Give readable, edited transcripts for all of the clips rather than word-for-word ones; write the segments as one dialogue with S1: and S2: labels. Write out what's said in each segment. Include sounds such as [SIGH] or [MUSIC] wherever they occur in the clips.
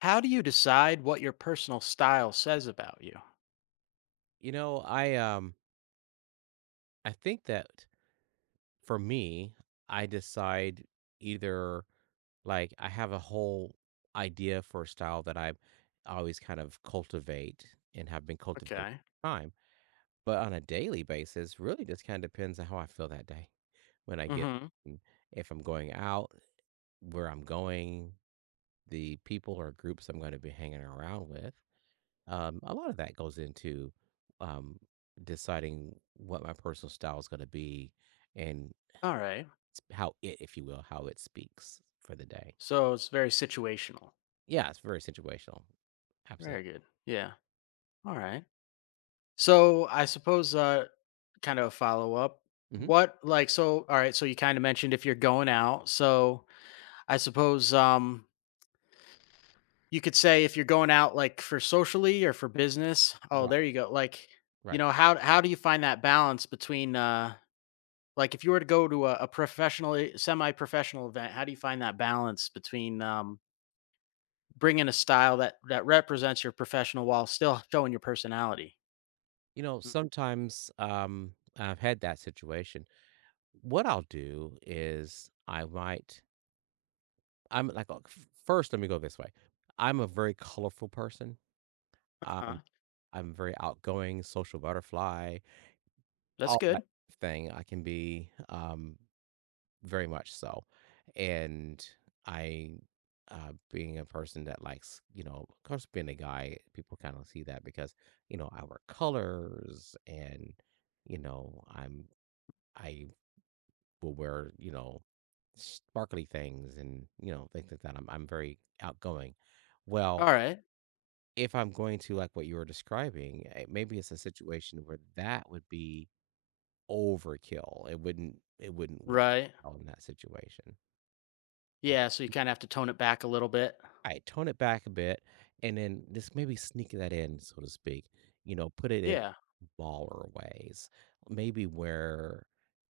S1: How do you decide what your personal style says about you?
S2: I I think that for me, I decide either I have a whole idea for a style that I always kind of cultivate and have been cultivating
S1: Okay.
S2: over time. But on a daily basis, really just kind of depends on how I feel that day. When I get
S1: Mm-hmm.
S2: and If I'm going out, where I'm going, the people or groups I'm going to be hanging around with. A lot of that goes into um, deciding what my personal style is going to be and
S1: All right.
S2: how it, if you will, how it speaks for the day.
S1: So it's very situational.
S2: Yeah, it's very situational.
S1: Very
S2: Absolutely.
S1: good. Yeah. All right. So I suppose kind of a follow up.
S2: hmm
S1: What like so all right, so you kind of mentioned if you're going out. So I suppose you could say if you're going out like for socially or for business. Oh,
S2: Right.
S1: there you go. Like,
S2: Right.
S1: how do you find that balance between Like, if you were to go to a professionally semi-professional event, how do you find that balance between bringing a style that represents your professional while still showing your personality?
S2: You know,
S1: Mm.
S2: sometimes I've had that situation. What I'll do is I might, I'm like, oh, first, let me go this way. I'm a very colorful person. Um,
S1: Uh-huh.
S2: I'm very outgoing, social butterfly.
S1: That's
S2: All that
S1: good.
S2: thing. I can be, very much so. And I, Being a person that likes, you know, of course, being a guy, people kind of see that because, you know, I wear colors and, you know, I'm, I will wear, you know, sparkly things and, you know, things like that. I'm very outgoing.
S1: All
S2: Well,
S1: right.
S2: if I'm going to like what you were describing, maybe it's a situation where that would be overkill. It wouldn't work
S1: Right.
S2: well in that situation.
S1: Yeah. So you kind of have to tone it back a little bit.
S2: Alright, tone it back a bit and then just maybe sneak that in, so to speak. You know, put it in
S1: Yeah.
S2: smaller ways. Maybe wear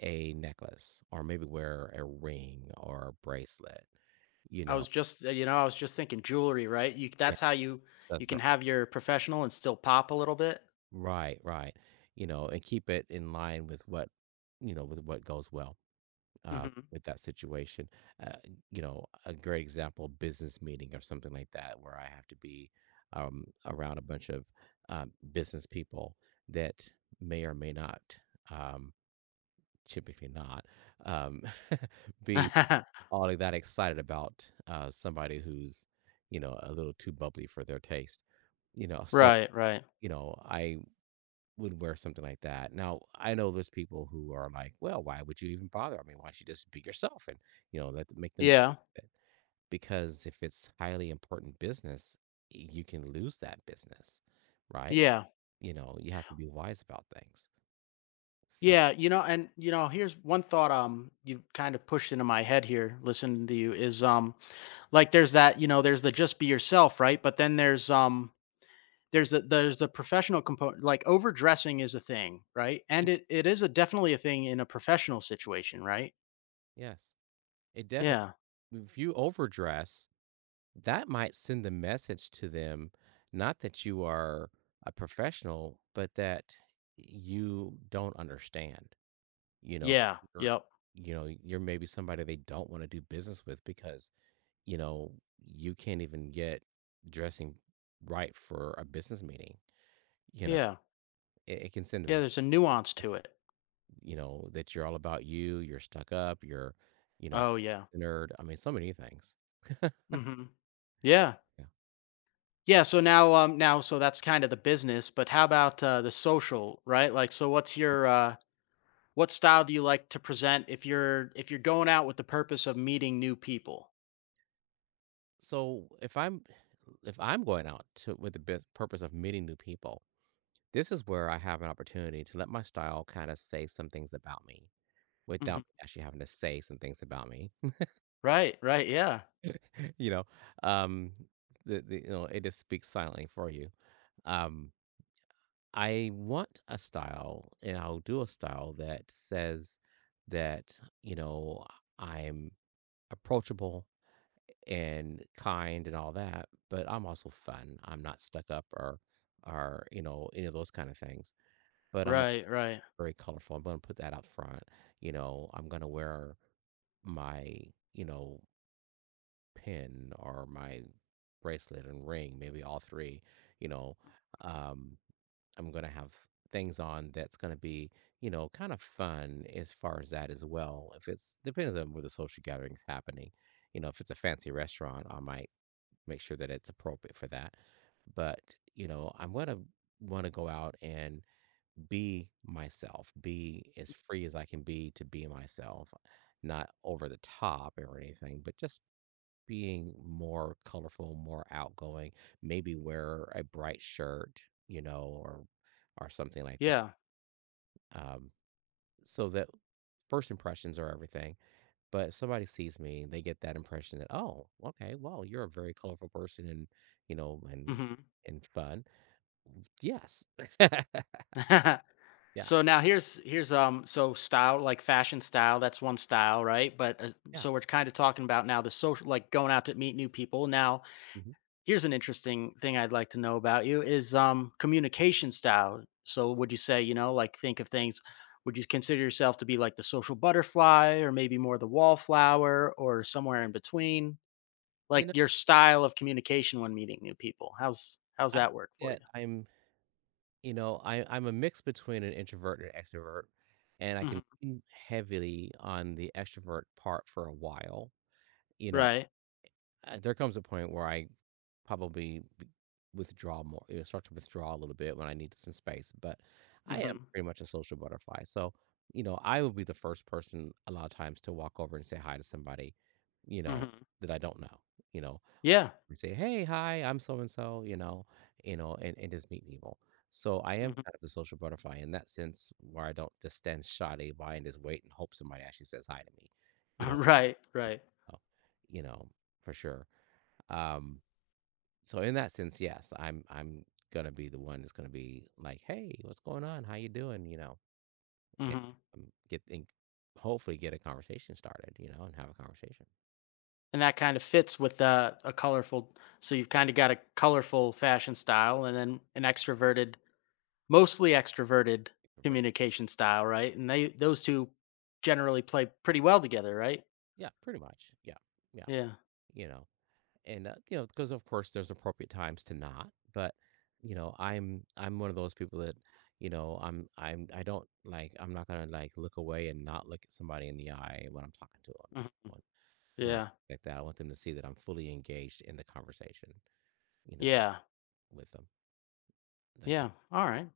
S2: a necklace or maybe wear a ring or a bracelet, you
S1: I
S2: know.
S1: was just, I was just thinking jewelry, right? You
S2: Yeah,
S1: That's how you
S2: that's
S1: you can
S2: r-
S1: have your professional and still pop a little bit.
S2: right, right. You know, and keep it in line with with what goes well.
S1: Hmm.
S2: With that situation. Uh, you know, a great example, business meeting or something like that, where I have to be around a bunch of business people that may or may not, um, typically not, um, [LAUGHS] be
S1: [LAUGHS]
S2: all that excited about somebody who's, you know, a little too bubbly for their taste. You know, so
S1: Right. Right.
S2: you know, I would wear something like that. Now, I know there's people who are like, "Well, why would you even bother? I mean, why don't you just be yourself and, you know, let make them do
S1: Yeah.
S2: it?" Because if it's highly important business, you can lose that business, right?
S1: Yeah.
S2: You know, you have to be wise about things. So,
S1: Yeah, you know, and you know, here's one thought you kind of pushed into my head here listening to you is like there's that, you know, there's the just be yourself, right? But then there's there's the professional component like overdressing is a thing, right? And it is a definitely a thing in a professional situation, right?
S2: yes, it definitely
S1: Yeah.
S2: if you overdress, that might send the message to them, not that you are a professional, but that you don't understand. you know
S1: Yeah.
S2: you're
S1: Yep.
S2: you know you're maybe somebody they don't want to do business with because you know you can't even get dressing right for a business meeting you know
S1: Yeah.
S2: it can send a,
S1: Yeah, there's a nuance to it.
S2: you know that you're all about you're stuck up you're you know
S1: Oh yeah.
S2: nerd, I mean so many things.
S1: Mhm. Yeah.
S2: Yeah.
S1: Yeah, so now now so that's kind of the business, but how about the social, right? Like so what's your What style do you like to present if you're going out with the purpose of meeting new people?
S2: So if I'm going out to with the bus purpose of meeting new people, this is where I have an opportunity to let my style kinda say some things about me
S1: Mhm.
S2: without me actually having to say some things about me,
S1: Right, right, yeah.
S2: [LAUGHS] you know? Um, the you know, it just speaks silently for you. Um, I want a style, and I'll do a style that says that, you know, I'm approachable and kind and all that, but I'm also fun. I'm not stuck up or, you know, any of those kind of things. But I'm
S1: Right, right.
S2: very colorful. I'm gonna put that out front. You know, I'm gonna wear my, you know, pin or my bracelet and ring, maybe all three, you know. Um, I'm gonna have things on that's gonna be, you know, kind of fun as far as that as well. If it's depends on where the social gathering's happening. You know, if it's a fancy restaurant, I might make sure that it's appropriate for that. But, you know, I'm going to want to go out and be myself, be as free as I can be to be myself, not over the top or anything, but just being more colorful, more outgoing, maybe wear a bright shirt, you know, or something like that.
S1: Yeah.
S2: Um, so that first impressions are everything, but if somebody sees me, they get that impression that, "Oh, okay, well, you're a very colorful person and, you know,
S1: Mhm.
S2: and fun." Yes. [LAUGHS]
S1: [LAUGHS]
S2: Yeah,
S1: So now so style, like fashion style, that's one style, right?
S2: yeah,
S1: So we're kind of talking about now the social like going out to meet new people. Now
S2: mhm.
S1: here's an interesting thing I'd like to know about you is communication style. So would you say, you know, like think of things, would you consider yourself to be like the social butterfly or maybe more the wallflower or somewhere in between?
S2: You
S1: Like
S2: know,
S1: your style of communication when meeting new people. How's how's
S2: I think
S1: that work for
S2: that
S1: you?
S2: I'm you know, I I'm a mix between an introvert and an extrovert, and I can
S1: Hmm.
S2: lean heavily on the extrovert part for a while, you know?
S1: Right.
S2: There comes a point where I probably b- withdraw more, you know, start to withdraw a little bit when I need some space. But I am
S1: Hmm.
S2: pretty much a social butterfly. So, you know, I will be the first person a lot of times to walk over and say hi to somebody, you know,
S1: Hmm.
S2: that I don't know, you know,
S1: Yeah.
S2: and say, hey, hi, I'm so and so, you know, and just meet people. So I am kind
S1: Hmm.
S2: of the social butterfly in that sense where I don't just stand shyly by and just wait and hope somebody actually says hi to me, you
S1: [LAUGHS]
S2: know,
S1: Right. Right.
S2: uh, you know, for sure. Um, so in that sense, yes, I'm gonna be the one that's gonna be like, "Hey, what's going on? How you doing?" You know, and
S1: Hmm.
S2: get and hopefully get a conversation started, you know, and have a conversation.
S1: And that kind of fits with a colorful. So you've kind of got a colorful fashion style, and then an extroverted mostly extroverted
S2: Convert it.
S1: communication style, right? And they those two generally play pretty well together, right?
S2: Yeah, pretty much. Yeah, yeah,
S1: Yeah.
S2: you know, and you know, because of course there's appropriate times to not, but you know, I'm one of those people that you know I'm not gonna like look away and not look at somebody in the eye when I'm talking to them. You
S1: Mhm.
S2: know, and, you know,
S1: Yeah.
S2: like that. I want them to see that I'm fully engaged in the conversation, you know,
S1: Yeah.
S2: with them, that kind.
S1: Yeah. All right.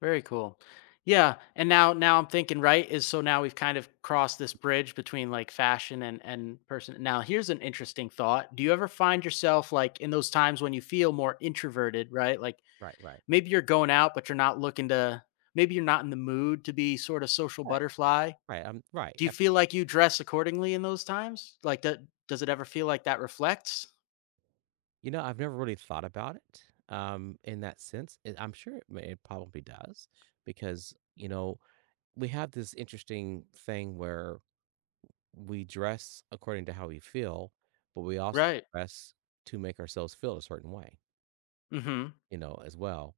S1: Very cool. Yeah. And now now I'm thinking, right, is so now we've kind of crossed this bridge between like fashion and person. Now here's an interesting thought. Do you ever find yourself like in those times when you feel more introverted, right? Like
S2: Right, right.
S1: maybe you're going out but you're not looking to maybe you're not in the mood to be sort of social
S2: Right,
S1: butterfly.
S2: right,
S1: Do you
S2: yep.
S1: feel like you dress accordingly in those times? Like, d does it ever feel like that reflects?
S2: You know, I've never really thought about it, in that sense, and I'm sure it probably does because, you know, we have this interesting thing where we dress according to how we feel, but we also
S1: Right.
S2: dress to make ourselves feel a certain way,
S1: Mhm.
S2: you know, as well,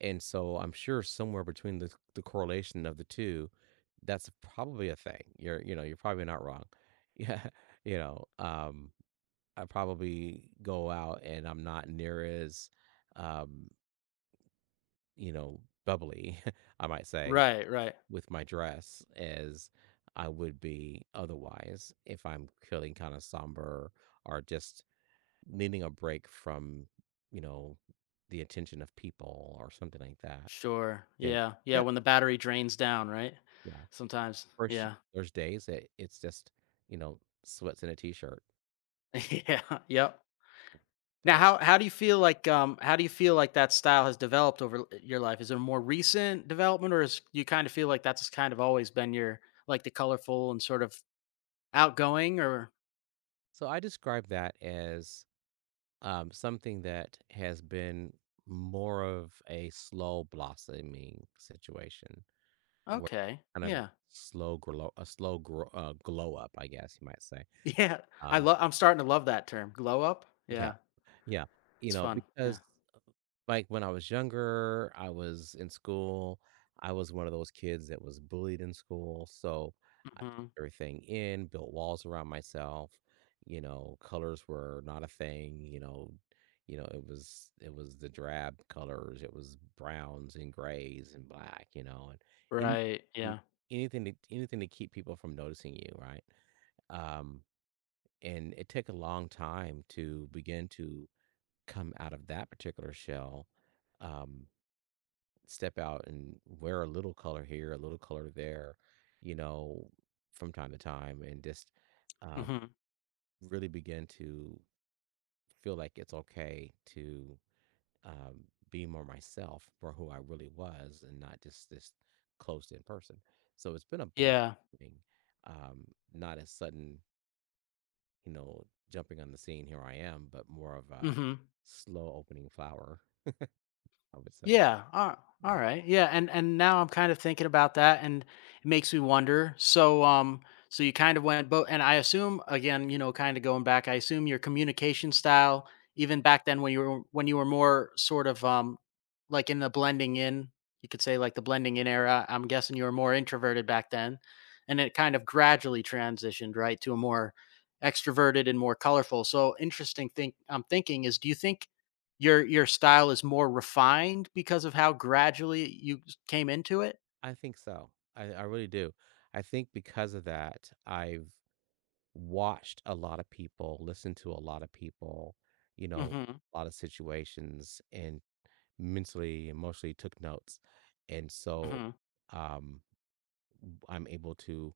S2: and so I'm sure somewhere between the correlation of the 2, that's probably a thing. You know, you're probably not wrong. [LAUGHS] Yeah, you know, I probably go out and I'm not near as, um, you know, bubbly, [LAUGHS] I might say,
S1: Right, right.
S2: with my dress as I would be otherwise if I'm feeling kind of somber or just needing a break from, you know, the attention of people or something like that.
S1: Sure.
S2: Then,
S1: Yeah. Yeah,
S2: yeah,
S1: when the battery drains down, right?
S2: yeah.
S1: Sometimes.
S2: First,
S1: Yeah. [LAUGHS]
S2: there's days that it's just, you know, sweats and a t shirt.
S1: Yeah. Yep. Now how do you feel like, how do you feel like that style has developed over l your life? Is there more recent development, or is you kinda feel like that's kind of always been your like, the colorful and sort of outgoing or
S2: So I describe that as something that has been more of a slow blossoming situation, where
S1: Okay.
S2: kind of
S1: Yeah.
S2: slow grow, glow up, I guess you might say.
S1: [LAUGHS] Yeah. I
S2: Um,
S1: love. I'm starting to love that term. Glow up?
S2: yeah,
S1: Yeah.
S2: yeah, you
S1: It's
S2: know,
S1: fun, yeah.
S2: because like, when I was younger, I was in school, I was one of those kids that was bullied in school, so I
S1: Mhm.
S2: kept everything in, built walls around myself, you know, colors were not a thing, you know, it was the drab colors, it was browns and grays and black, you know, and any
S1: Right,
S2: m
S1: yeah.
S2: anything to anything to keep people from noticing you, right? Um, and it took a long time to begin to come out of that particular shell, um step out and wear a little color here, a little color there, you know, from time to time, and just uh,
S1: Mhm.
S2: really begin to feel like it's okay to um, be more myself, for who I really was, and not just this close in person. So it's been a
S1: Yeah.
S2: blessing, um, not a sudden, you know, jumping on the scene. Here I am, but more of a
S1: Mhm.
S2: slow opening flower, I would say.
S1: Yeah. All
S2: Yeah.
S1: right. Yeah. And now I'm kind of thinking about that, and it makes me wonder. So so you kind of went both, and I assume again, you know, kind of going back, I assume your communication style, even back then when you were more sort of like in the blending in, you could say like the blending in era. I'm guessing you were more introverted back then, and it kind of gradually transitioned right to a more extroverted and more colorful. So interesting thing I'm thinking is, do you think your style is more refined because of how gradually you s came into it?
S2: I think so. I really do. I think because of that, I've watched a lot of people, listened to a lot of people, you know,
S1: Mhm,
S2: a lot of situations, and mentally, emotionally took notes. And so
S1: mhm.
S2: um, I'm able to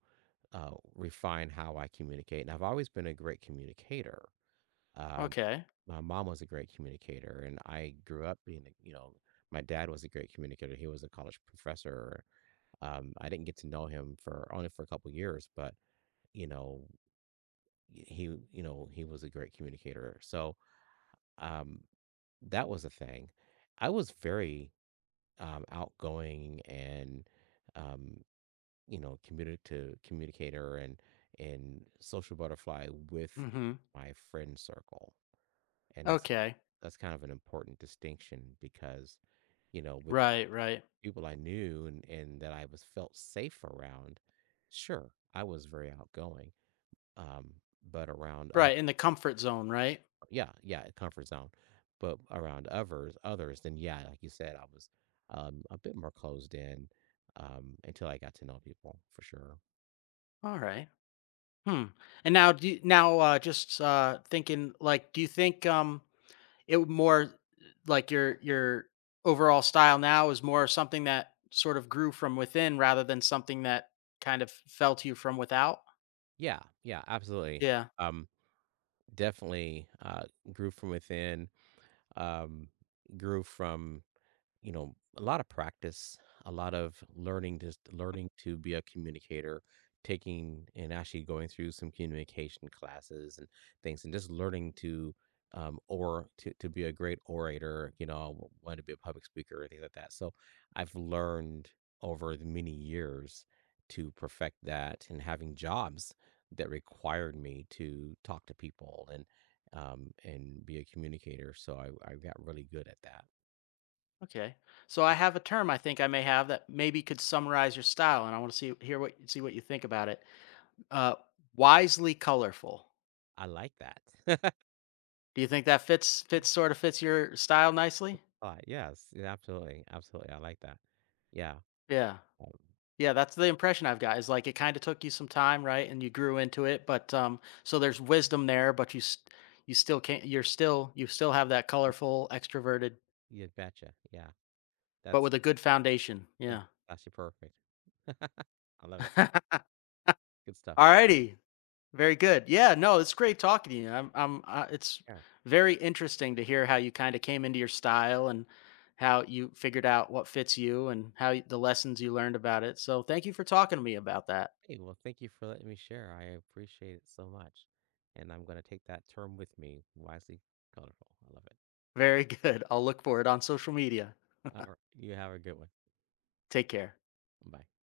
S2: refine how I communicate. And I've always been a great communicator. Um,
S1: Okay.
S2: my mom was a great communicator, and I grew up being, you know, my dad was a great communicator. He was a college professor. I didn't get to know him for only for a couple years, but you know, he you know he was a great communicator. So um, that was a thing. I was very outgoing and um, you know commuted to communicator and social butterfly with
S1: Mhm.
S2: my friend circle, and
S1: Okay.
S2: that's kind of an important distinction because you know with
S1: Right, right.
S2: people I knew and that I was felt safe around, sure, I was very outgoing, um, but around up,
S1: Right, in the comfort zone, right?
S2: yeah, yeah, comfort zone, but around others, then yeah, like you said, I was, a bit more closed in, until I got to know people for sure.
S1: Alright. Hmm. And now do you now, just, thinking, like, do you think, it would more like, your overall style now is more something that sort of grew from within rather than something that kind of fell to you from without?
S2: Yeah, yeah, absolutely.
S1: Yeah.
S2: Um, Definitely, grew from within, um, grew from you know, a lot of practice, a lot of learning, just learning to be a communicator, taking and actually going through some communication classes and things, and just learning to or to to be a great orator. You know, I wanted to be a public speaker or things like that. So I've learned over the many years to perfect that, and having jobs that required me to talk to people and be a communicator. So I got really good at that.
S1: Okay. So I have a term I think I may have that maybe could summarize your style, and I want to see hear what see what you think about it. Uh, wisely colorful.
S2: I like that. [LAUGHS]
S1: Do you think that fits sort of fits your style nicely?
S2: Yes, yeah, absolutely, absolutely, I like that. Yeah,
S1: Yeah.
S2: um,
S1: Yeah, that's the impression I've got. Is like it kind of took you some time, right? And you grew into it, but so there's wisdom there, but you still can't you're still you still have that colorful extroverted
S2: you betcha,
S1: but
S2: that's
S1: with a good foundation.
S2: yeah,
S1: Yeah.
S2: that's actually perfect. [LAUGHS] I love it,
S1: [LAUGHS]
S2: good stuff.
S1: Alrighty. Very good. Yeah, no, it's great talking to you. It's
S2: Yeah.
S1: very interesting to hear how you kind of came into your style and how you figured out what fits you and how the lessons you learned about it. So thank you for talking to me about that.
S2: Hey, well, thank you for letting me share, I appreciate it so much, and I'm gonna take that term with me, wisely colorful, I love it.
S1: Very [LAUGHS] good. I'll look for it on social media.
S2: Alri you have a good one,
S1: Take care.
S2: bye.